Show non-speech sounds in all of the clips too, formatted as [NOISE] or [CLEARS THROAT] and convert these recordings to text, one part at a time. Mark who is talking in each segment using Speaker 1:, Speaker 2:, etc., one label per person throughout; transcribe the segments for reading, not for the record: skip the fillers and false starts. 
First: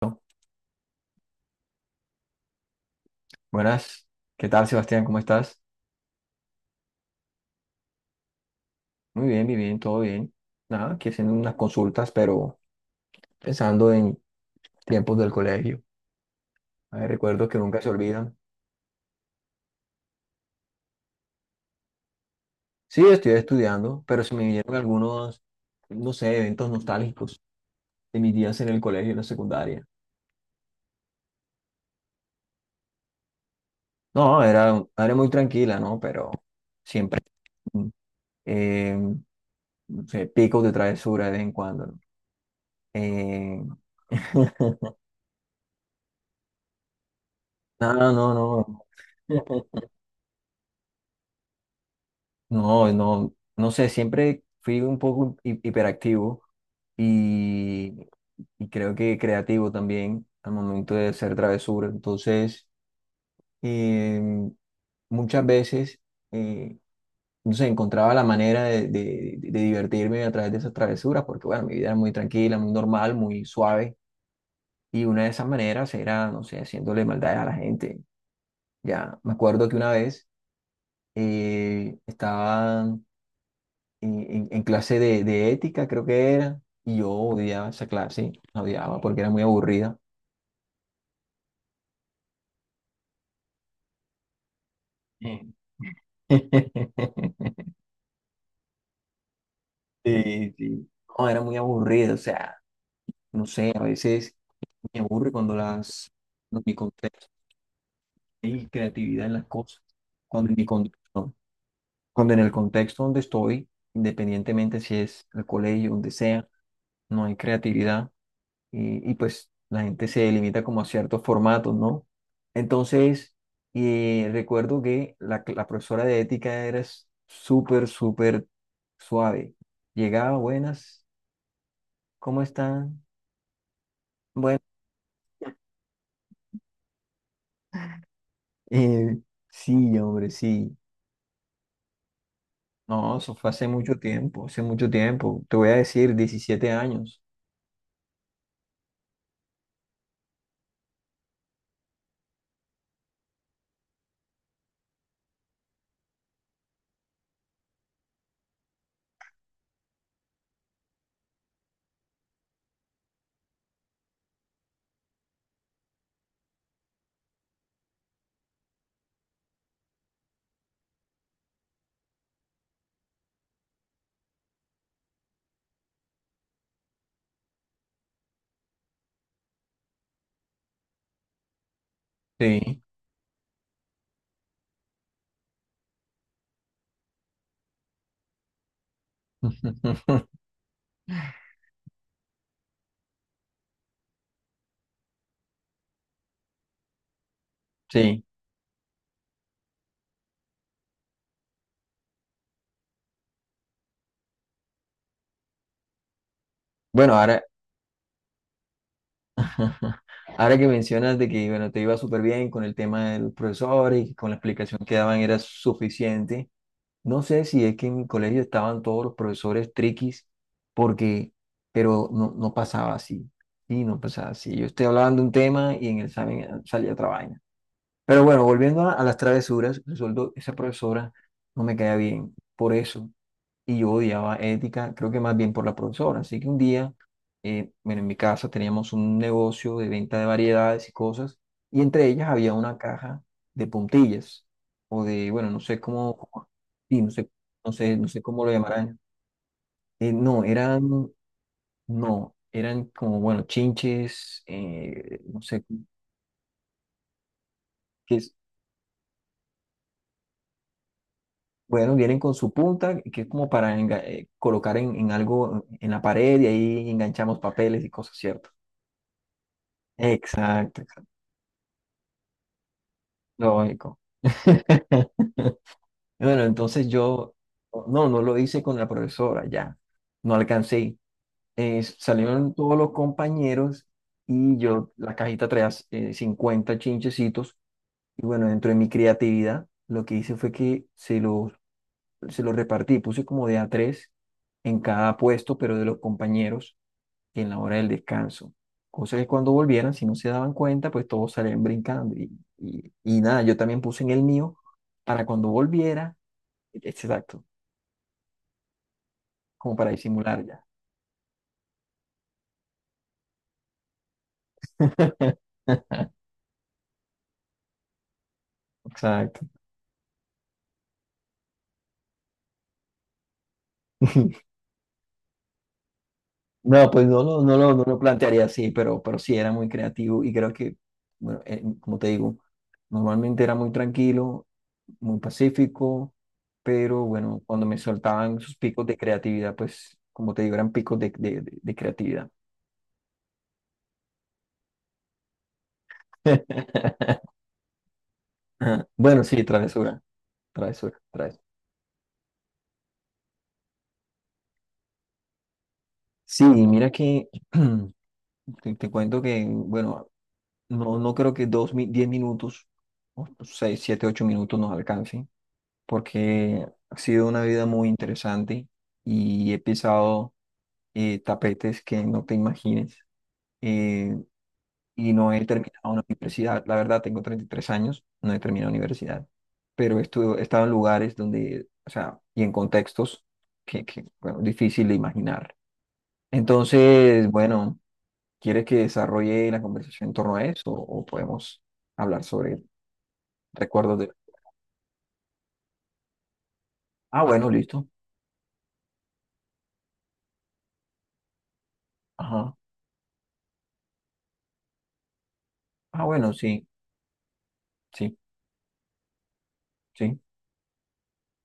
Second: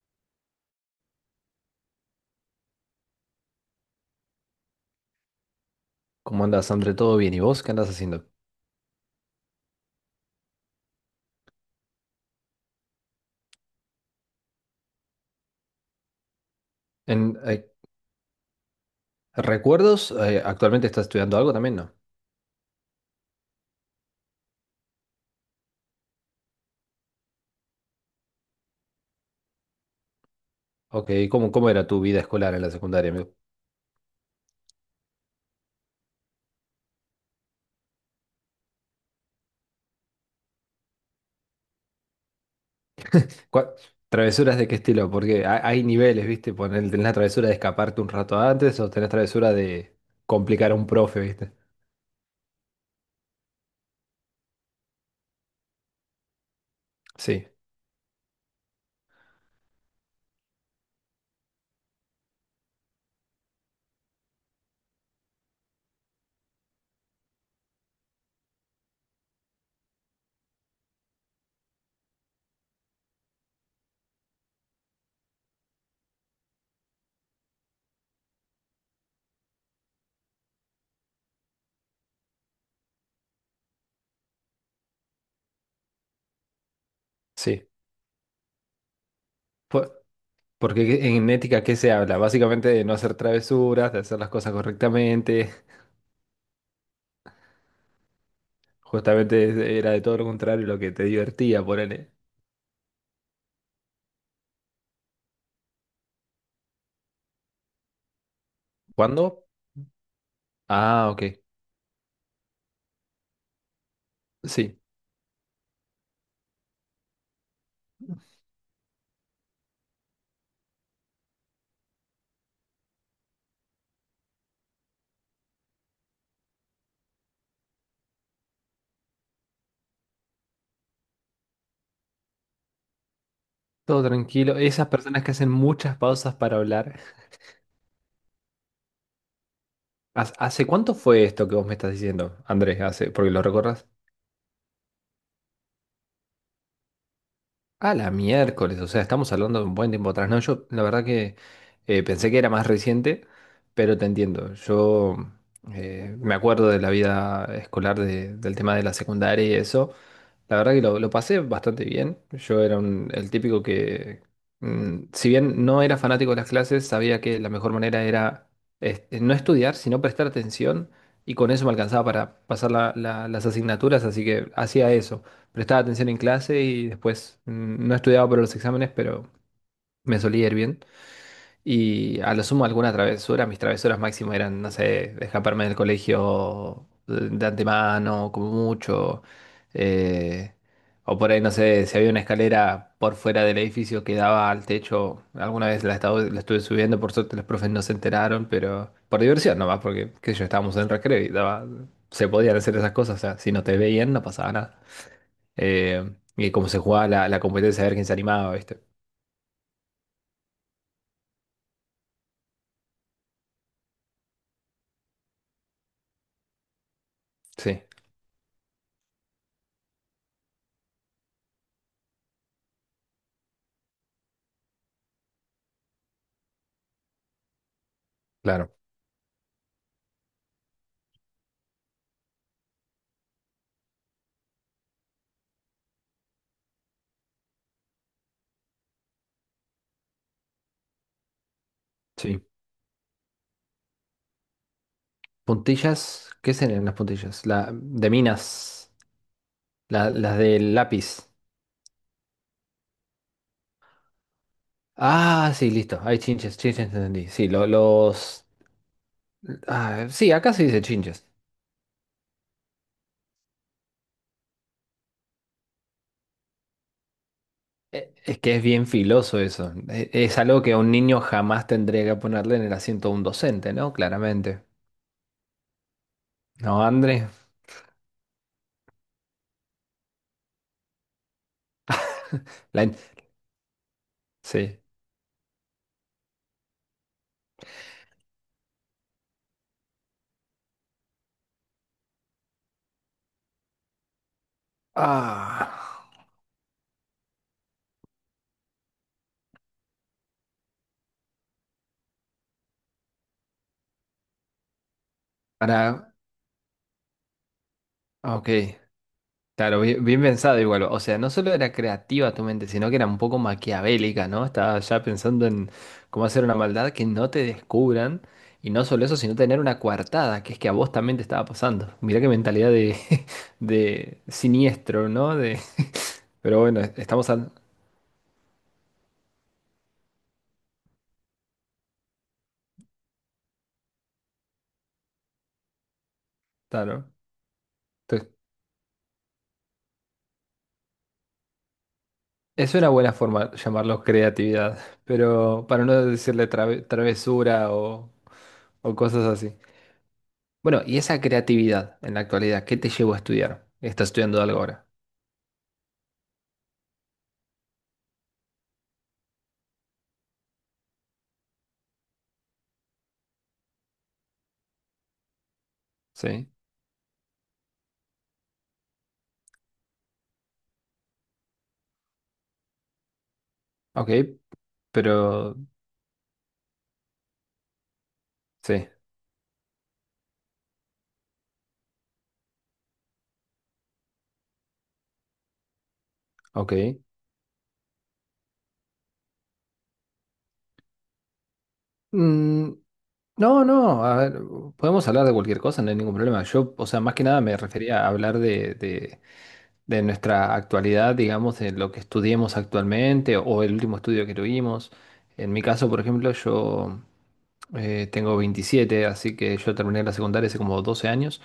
Speaker 1: Bueno, buenas, ¿qué tal Sebastián? ¿Cómo estás?
Speaker 2: ¿Cómo andas, André? ¿Todo bien? ¿Y vos qué andas haciendo?
Speaker 1: Muy bien, todo bien. Nada, aquí haciendo unas consultas, pero pensando en tiempos del colegio. Hay
Speaker 2: En,
Speaker 1: recuerdos que
Speaker 2: eh,
Speaker 1: nunca se olvidan.
Speaker 2: ¿Recuerdos? ¿Actualmente estás estudiando algo también? No.
Speaker 1: Sí, estoy estudiando, pero se me vinieron algunos, no sé, eventos nostálgicos de mis días en el colegio, en la secundaria.
Speaker 2: Ok, ¿cómo era tu vida escolar en la secundaria, amigo?
Speaker 1: No, era muy tranquila, ¿no? Pero siempre, mm, eh, no sé, picos de travesura de vez en cuando, ¿no? Eh,
Speaker 2: ¿Cuál- ¿Travesuras de qué
Speaker 1: [LAUGHS]
Speaker 2: estilo? Porque hay niveles, ¿viste? Tenés la travesura de
Speaker 1: no,
Speaker 2: escaparte un
Speaker 1: no,
Speaker 2: rato antes o tenés
Speaker 1: no.
Speaker 2: travesura
Speaker 1: [LAUGHS]
Speaker 2: de complicar a un profe, ¿viste?
Speaker 1: No, no, no sé, siempre fui un poco hiperactivo
Speaker 2: Sí,
Speaker 1: y, y creo que creativo también al momento de hacer travesura. Entonces, em, muchas veces, eh, no sé, encontraba la manera de divertirme a través de esas travesuras, porque bueno, mi vida era muy tranquila, muy normal, muy suave. Y una de esas maneras era, no sé, haciéndole maldades a la gente. Ya, me acuerdo que una vez estaba en clase de ética, creo que era, y yo odiaba
Speaker 2: sí.
Speaker 1: esa clase, la odiaba porque era muy aburrida.
Speaker 2: Por- Porque en ética, ¿qué se habla? Básicamente de no hacer travesuras, de hacer las cosas correctamente.
Speaker 1: [LAUGHS]
Speaker 2: [LAUGHS] Justamente era de todo lo
Speaker 1: Sí,
Speaker 2: contrario lo
Speaker 1: sí.
Speaker 2: que te
Speaker 1: No, era muy
Speaker 2: divertía, ponele.
Speaker 1: aburrida, o sea, no sé, a veces me aburre cuando las, cuando mi contexto y creatividad en
Speaker 2: ¿Cuándo?
Speaker 1: las cosas, cuando en mi
Speaker 2: Ah, ok.
Speaker 1: contexto, cuando en el contexto donde estoy,
Speaker 2: Sí.
Speaker 1: independientemente si es el colegio, donde sea, no hay creatividad. Y, pues la gente se limita como a ciertos formatos, ¿no? Entonces, recuerdo que la profesora de ética era súper, súper suave. Llegaba, buenas, ¿cómo están?
Speaker 2: Todo tranquilo.
Speaker 1: Bueno,
Speaker 2: Esas personas que hacen muchas pausas para hablar.
Speaker 1: eh, sí, hombre,
Speaker 2: ¿Hace
Speaker 1: sí.
Speaker 2: cuánto fue esto que vos me estás diciendo, Andrés? Hace,
Speaker 1: No,
Speaker 2: porque
Speaker 1: eso
Speaker 2: lo
Speaker 1: fue hace
Speaker 2: recuerdas.
Speaker 1: mucho tiempo, hace mucho tiempo. Te voy a decir, 17 años.
Speaker 2: A la miércoles, o sea, estamos hablando de un buen tiempo atrás. No, yo la verdad que pensé que era más reciente, pero te entiendo. Yo me acuerdo de la vida escolar, del tema de la secundaria y eso. La verdad que lo pasé bastante bien. Yo era el típico que, si bien no era fanático de las clases, sabía que la mejor manera era no estudiar, sino prestar atención, y con eso me alcanzaba para pasar las asignaturas, así que hacía eso, prestaba atención en clase y después no estudiaba para los exámenes, pero me solía ir bien. Y a lo sumo
Speaker 1: Sí.
Speaker 2: alguna travesura, mis travesuras máximo eran, no sé, escaparme del colegio de antemano, como mucho.
Speaker 1: [LAUGHS]
Speaker 2: eh, o por ahí, no sé, si había una escalera por fuera del edificio que daba al techo, alguna vez la estuve subiendo, por suerte los profes no se
Speaker 1: Sí.
Speaker 2: enteraron, pero por diversión nomás, porque qué sé yo, estábamos en recreo y daba, se podían hacer esas cosas, o sea, si no te veían no pasaba nada. Y cómo se jugaba
Speaker 1: Bueno,
Speaker 2: la
Speaker 1: ahora.
Speaker 2: competencia, a ver quién se animaba, ¿viste?
Speaker 1: [LAUGHS] Ajá. Ahora que mencionas de que, bueno, te iba súper bien con el tema del profesor y con la explicación que daban era suficiente. No sé si es
Speaker 2: Sí.
Speaker 1: que en mi colegio estaban todos los profesores triquis, porque, pero no, no pasaba así. Y no pasaba así. Yo estoy hablando de un tema y en el examen salía otra vaina. Pero bueno,
Speaker 2: Claro.
Speaker 1: volviendo a las travesuras, resultó esa profesora no me caía bien por eso. Y yo odiaba ética, creo que más bien por la profesora. Así que un día, bueno, en mi casa teníamos un negocio de venta de variedades y cosas, y entre ellas
Speaker 2: Sí.
Speaker 1: había una caja de puntillas, o de, bueno, no sé cómo,
Speaker 2: Puntillas,
Speaker 1: cómo-
Speaker 2: ¿qué serían las
Speaker 1: Sí,
Speaker 2: puntillas? La,
Speaker 1: no
Speaker 2: de
Speaker 1: sé cómo lo
Speaker 2: minas,
Speaker 1: llamarán. Eh,
Speaker 2: las
Speaker 1: no,
Speaker 2: del
Speaker 1: eran,
Speaker 2: lápiz.
Speaker 1: no, eran como, bueno, chinches, no
Speaker 2: Ah,
Speaker 1: sé,
Speaker 2: sí, listo. Hay chinches, chinches, entendí. Sí,
Speaker 1: que,
Speaker 2: ah, sí, acá se dice chinches.
Speaker 1: bueno, vienen con su punta, que es como para colocar en algo en la pared y ahí enganchamos papeles y cosas,
Speaker 2: Es
Speaker 1: ¿cierto?
Speaker 2: que es bien filoso eso. Es algo que a
Speaker 1: Exacto,
Speaker 2: un
Speaker 1: exacto.
Speaker 2: niño jamás tendría que ponerle en el asiento de un docente, ¿no?
Speaker 1: Lógico.
Speaker 2: Claramente.
Speaker 1: [LAUGHS] Bueno,
Speaker 2: ¿No,
Speaker 1: entonces
Speaker 2: André?
Speaker 1: yo, no, no lo hice con la profesora, ya, no alcancé. Salieron
Speaker 2: [LAUGHS]
Speaker 1: todos
Speaker 2: La
Speaker 1: los
Speaker 2: in-
Speaker 1: compañeros y
Speaker 2: Sí.
Speaker 1: yo, la cajita traía 50 chinchecitos y bueno, dentro de mi creatividad, lo que hice fue que se los repartí, puse como de a tres en cada puesto, pero de los
Speaker 2: Ah,
Speaker 1: compañeros en la hora del descanso. Cosa que cuando volvieran, si no se daban cuenta, pues todos salían brincando. Y, nada, yo también puse en el mío para cuando
Speaker 2: para...
Speaker 1: volviera, exacto,
Speaker 2: Ok.
Speaker 1: como
Speaker 2: Claro,
Speaker 1: para
Speaker 2: bien, bien
Speaker 1: disimular
Speaker 2: pensado
Speaker 1: ya.
Speaker 2: igual. O sea, no solo era creativa tu mente, sino que era un poco maquiavélica, ¿no? Estaba ya pensando en
Speaker 1: [LAUGHS]
Speaker 2: cómo hacer una maldad que no te descubran. Y no solo eso, sino
Speaker 1: Exacto.
Speaker 2: tener una coartada, que es que a vos también te estaba pasando. Mirá qué mentalidad de, [LAUGHS] de
Speaker 1: [LAUGHS]
Speaker 2: siniestro, ¿no? De, [LAUGHS] pero bueno,
Speaker 1: No, pues
Speaker 2: estamos al.
Speaker 1: no lo plantearía así, pero sí era muy creativo y creo que, bueno, como te digo, normalmente era muy tranquilo, muy pacífico, pero
Speaker 2: Claro.
Speaker 1: bueno, cuando me
Speaker 2: Entonces,
Speaker 1: soltaban sus picos de creatividad, pues como te digo, eran picos de creatividad.
Speaker 2: es una buena forma de llamarlo creatividad, pero para no decirle trave-
Speaker 1: [LAUGHS]
Speaker 2: travesura o
Speaker 1: Bueno,
Speaker 2: cosas
Speaker 1: sí,
Speaker 2: así.
Speaker 1: travesura,
Speaker 2: Bueno, y
Speaker 1: travesura,
Speaker 2: esa
Speaker 1: travesura.
Speaker 2: creatividad en la actualidad, ¿qué te llevó a estudiar? Estás estudiando algo ahora.
Speaker 1: Sí, mira que [CLEARS THROAT] te cuento que, bueno, no, no creo que 10 minutos, o 6, 7, 8 minutos nos alcancen,
Speaker 2: Sí,
Speaker 1: porque ha sido una vida muy interesante y he pisado tapetes que no te imagines.
Speaker 2: ok,
Speaker 1: Eh, y no he
Speaker 2: pero
Speaker 1: terminado una universidad. La verdad, tengo 33 años, no he terminado
Speaker 2: sí,
Speaker 1: universidad, pero he estado en lugares donde, o sea, y en contextos que bueno, difícil de imaginar.
Speaker 2: ok.
Speaker 1: Entonces, bueno, ¿quieres que desarrolle la conversación en torno a eso o podemos hablar sobre
Speaker 2: Mm, no,
Speaker 1: recuerdos
Speaker 2: no,
Speaker 1: de.
Speaker 2: a ver, podemos hablar de cualquier cosa, no hay ningún problema. Yo, o sea, más
Speaker 1: Ah,
Speaker 2: que nada
Speaker 1: bueno,
Speaker 2: me
Speaker 1: listo.
Speaker 2: refería a hablar de, nuestra actualidad, digamos, de lo que
Speaker 1: Ajá.
Speaker 2: estudiemos actualmente o el último estudio que tuvimos. En mi caso, por
Speaker 1: Ah,
Speaker 2: ejemplo,
Speaker 1: bueno, sí,
Speaker 2: yo
Speaker 1: sí,
Speaker 2: tengo 27, así que yo terminé la
Speaker 1: sí,
Speaker 2: secundaria hace como 12 años.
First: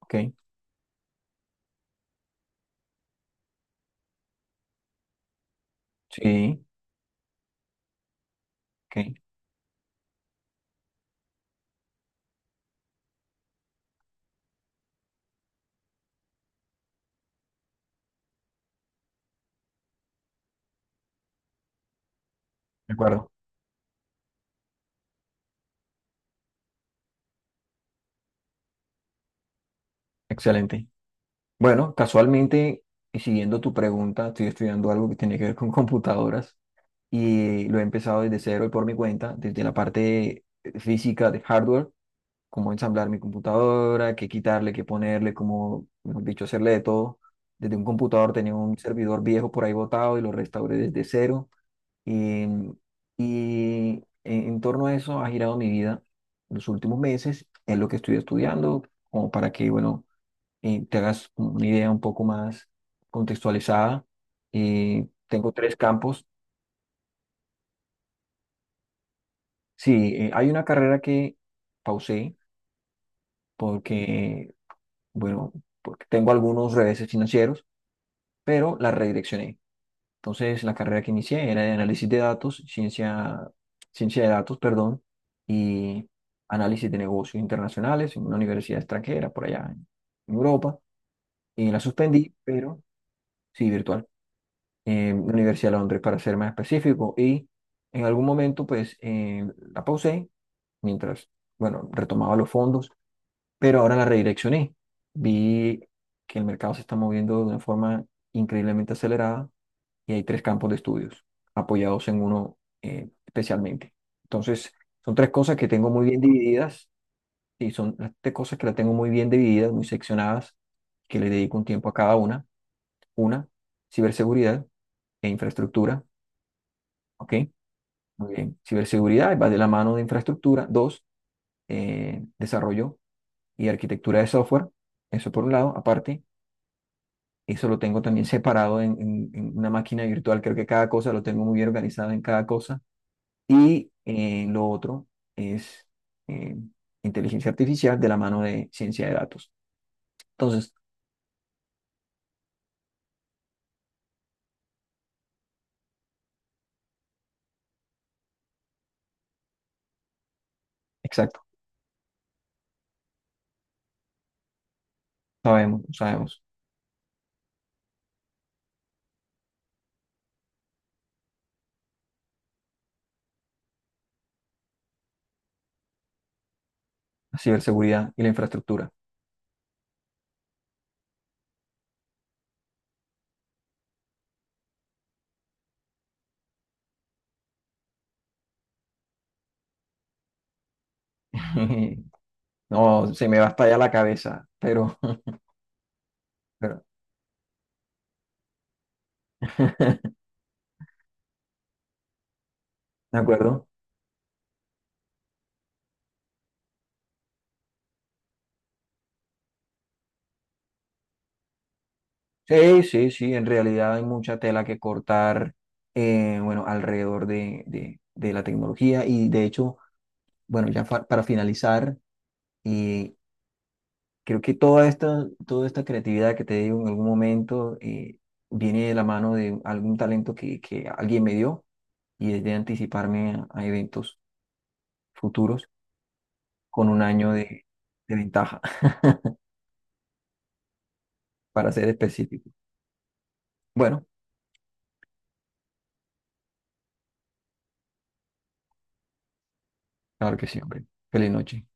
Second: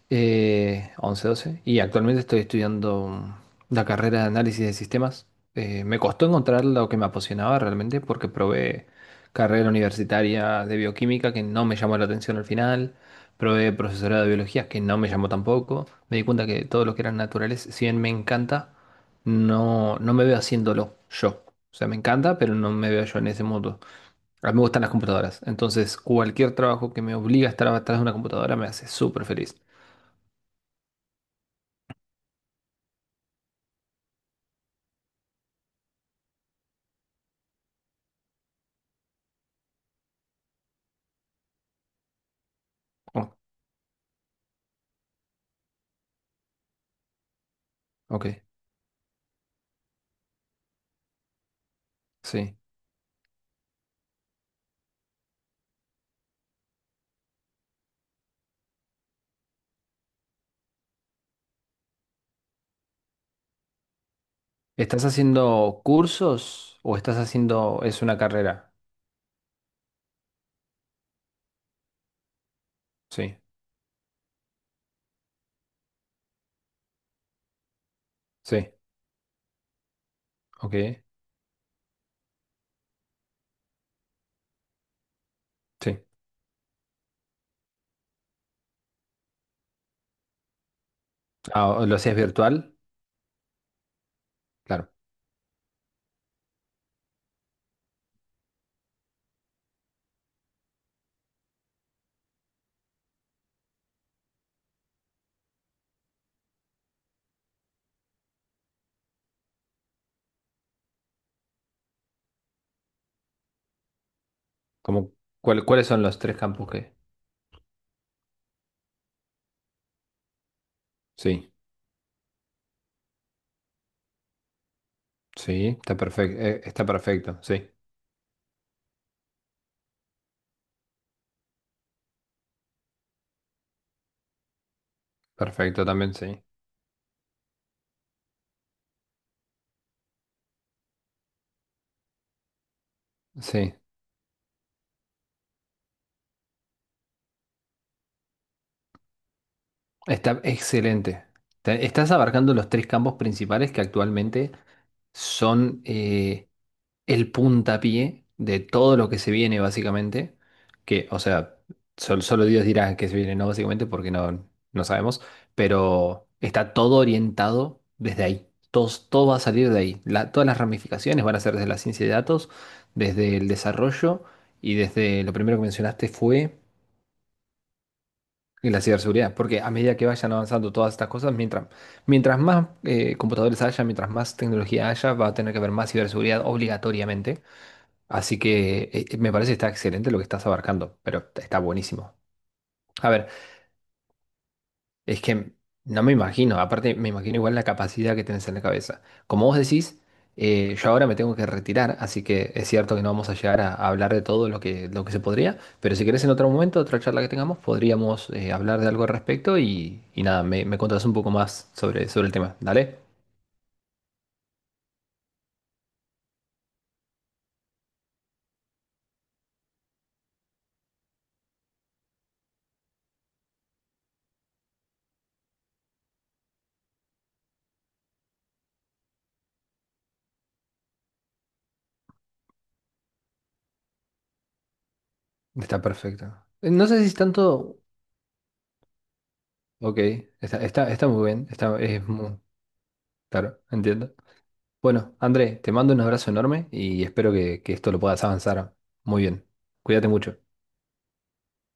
Speaker 1: ok,
Speaker 2: 11, 12, y actualmente estoy estudiando la carrera de análisis de sistemas. Me costó
Speaker 1: sí,
Speaker 2: encontrar lo que me apasionaba realmente porque probé
Speaker 1: ok, de
Speaker 2: carrera universitaria de bioquímica que no me llamó la atención al final, probé profesorado de biología que no me llamó tampoco, me di cuenta que todo lo que eran naturales, si bien me encanta, no, no me veo haciéndolo yo. O sea, me encanta, pero no me veo yo en
Speaker 1: acuerdo,
Speaker 2: ese mundo. A mí me gustan las computadoras, entonces cualquier trabajo que me obliga a estar atrás de una computadora me hace súper feliz.
Speaker 1: excelente. Bueno, casualmente, y siguiendo tu pregunta, estoy estudiando algo que tiene que ver con computadoras. Y lo he empezado desde cero y por mi cuenta, desde la parte física de hardware, cómo ensamblar mi computadora, qué quitarle, qué ponerle, cómo, mejor dicho, hacerle de todo. Desde un
Speaker 2: Ok,
Speaker 1: computador tenía un servidor viejo por ahí botado y lo restauré desde cero. Y,
Speaker 2: sí.
Speaker 1: y en torno a eso ha girado mi vida los últimos meses, es lo que estoy estudiando, como para que, bueno, te hagas una idea un poco más contextualizada.
Speaker 2: ¿Estás
Speaker 1: Tengo tres
Speaker 2: haciendo
Speaker 1: campos.
Speaker 2: cursos o estás haciendo, es una carrera?
Speaker 1: Sí, hay una carrera que pausé
Speaker 2: Sí,
Speaker 1: porque, bueno, porque tengo algunos reveses financieros,
Speaker 2: sí,
Speaker 1: pero la redireccioné. Entonces, la
Speaker 2: ok,
Speaker 1: carrera que inicié era de análisis de datos, ciencia de datos, perdón,
Speaker 2: sí.
Speaker 1: y análisis de negocios internacionales en una universidad extranjera, por allá en Europa,
Speaker 2: Ah,
Speaker 1: y la
Speaker 2: ¿o ¿lo hacías
Speaker 1: suspendí,
Speaker 2: virtual?
Speaker 1: pero sí, virtual,
Speaker 2: Claro.
Speaker 1: en la Universidad de Londres, para ser más específico, y en algún momento, pues, la pausé mientras, bueno, retomaba los fondos pero ahora la redireccioné. Vi que el mercado se está moviendo de una forma increíblemente acelerada y hay tres campos de estudios apoyados en uno especialmente. Entonces,
Speaker 2: Como,
Speaker 1: son tres cosas que
Speaker 2: ¿Cuáles
Speaker 1: tengo
Speaker 2: son
Speaker 1: muy
Speaker 2: los
Speaker 1: bien
Speaker 2: tres campos
Speaker 1: divididas
Speaker 2: que?
Speaker 1: y son las tres cosas que las tengo muy bien divididas, muy seccionadas, que le
Speaker 2: Sí,
Speaker 1: dedico un tiempo a cada una. Una, ciberseguridad e
Speaker 2: sí,
Speaker 1: infraestructura,
Speaker 2: está
Speaker 1: ¿ok?
Speaker 2: perfecto, sí.
Speaker 1: Muy bien. Ciberseguridad va de la mano de infraestructura. Dos, desarrollo y arquitectura de software. Eso por un lado,
Speaker 2: Perfecto también,
Speaker 1: aparte.
Speaker 2: sí.
Speaker 1: Eso lo tengo también separado en una máquina virtual. Creo que cada cosa lo tengo muy bien organizado en cada cosa.
Speaker 2: Sí,
Speaker 1: Y lo otro es eh, inteligencia artificial de la mano de ciencia de datos.
Speaker 2: está
Speaker 1: Entonces,
Speaker 2: excelente. Estás abarcando los tres campos principales que actualmente son el puntapié de todo lo que se viene, básicamente. Que, o
Speaker 1: exacto,
Speaker 2: sea, solo Dios dirá que se viene, no, básicamente, porque no, no sabemos.
Speaker 1: sabemos,
Speaker 2: Pero
Speaker 1: sabemos.
Speaker 2: está todo orientado desde ahí. Todo, todo va a salir de ahí. Todas las ramificaciones van a ser desde la ciencia de datos, desde el desarrollo y desde lo primero que mencionaste fue
Speaker 1: La ciberseguridad y la
Speaker 2: la
Speaker 1: infraestructura.
Speaker 2: ciberseguridad. Porque a medida que vayan avanzando todas estas cosas, mientras más computadores haya, mientras más tecnología haya, va a tener que haber más ciberseguridad obligatoriamente. Así que me parece que está excelente lo que estás abarcando, pero está
Speaker 1: [LAUGHS]
Speaker 2: buenísimo. A
Speaker 1: No, se
Speaker 2: ver,
Speaker 1: me va a estallar la cabeza, pero,
Speaker 2: es
Speaker 1: [LAUGHS]
Speaker 2: que no me imagino,
Speaker 1: pero,
Speaker 2: aparte me imagino igual la capacidad que tenés en la cabeza. Como vos decís,
Speaker 1: [LAUGHS]
Speaker 2: yo ahora me tengo que retirar, así que es cierto que no
Speaker 1: ¿de
Speaker 2: vamos a llegar
Speaker 1: acuerdo?
Speaker 2: a hablar de todo lo que se podría, pero si querés en otro momento, otra charla que tengamos, podríamos hablar de algo al respecto y nada, me contás un poco más sobre el tema.
Speaker 1: Sí,
Speaker 2: Dale,
Speaker 1: sí, sí, en realidad hay mucha tela que cortar, bueno, alrededor de la tecnología y de hecho. Bueno, ya para finalizar, eh, creo que toda esta creatividad que te digo en algún momento viene de la mano de algún talento que alguien me dio y es de anticiparme a eventos futuros
Speaker 2: está perfecto. No
Speaker 1: con
Speaker 2: sé
Speaker 1: un
Speaker 2: si es
Speaker 1: año
Speaker 2: tanto.
Speaker 1: de ventaja,
Speaker 2: Ok, está muy bien,
Speaker 1: [LAUGHS] para ser
Speaker 2: es muy.
Speaker 1: específico.
Speaker 2: Claro,
Speaker 1: Bueno,
Speaker 2: entiendo. Bueno, André, te mando un abrazo enorme y espero que esto lo puedas avanzar muy bien. Cuídate
Speaker 1: claro
Speaker 2: mucho.
Speaker 1: que sí, hombre. Feliz noche.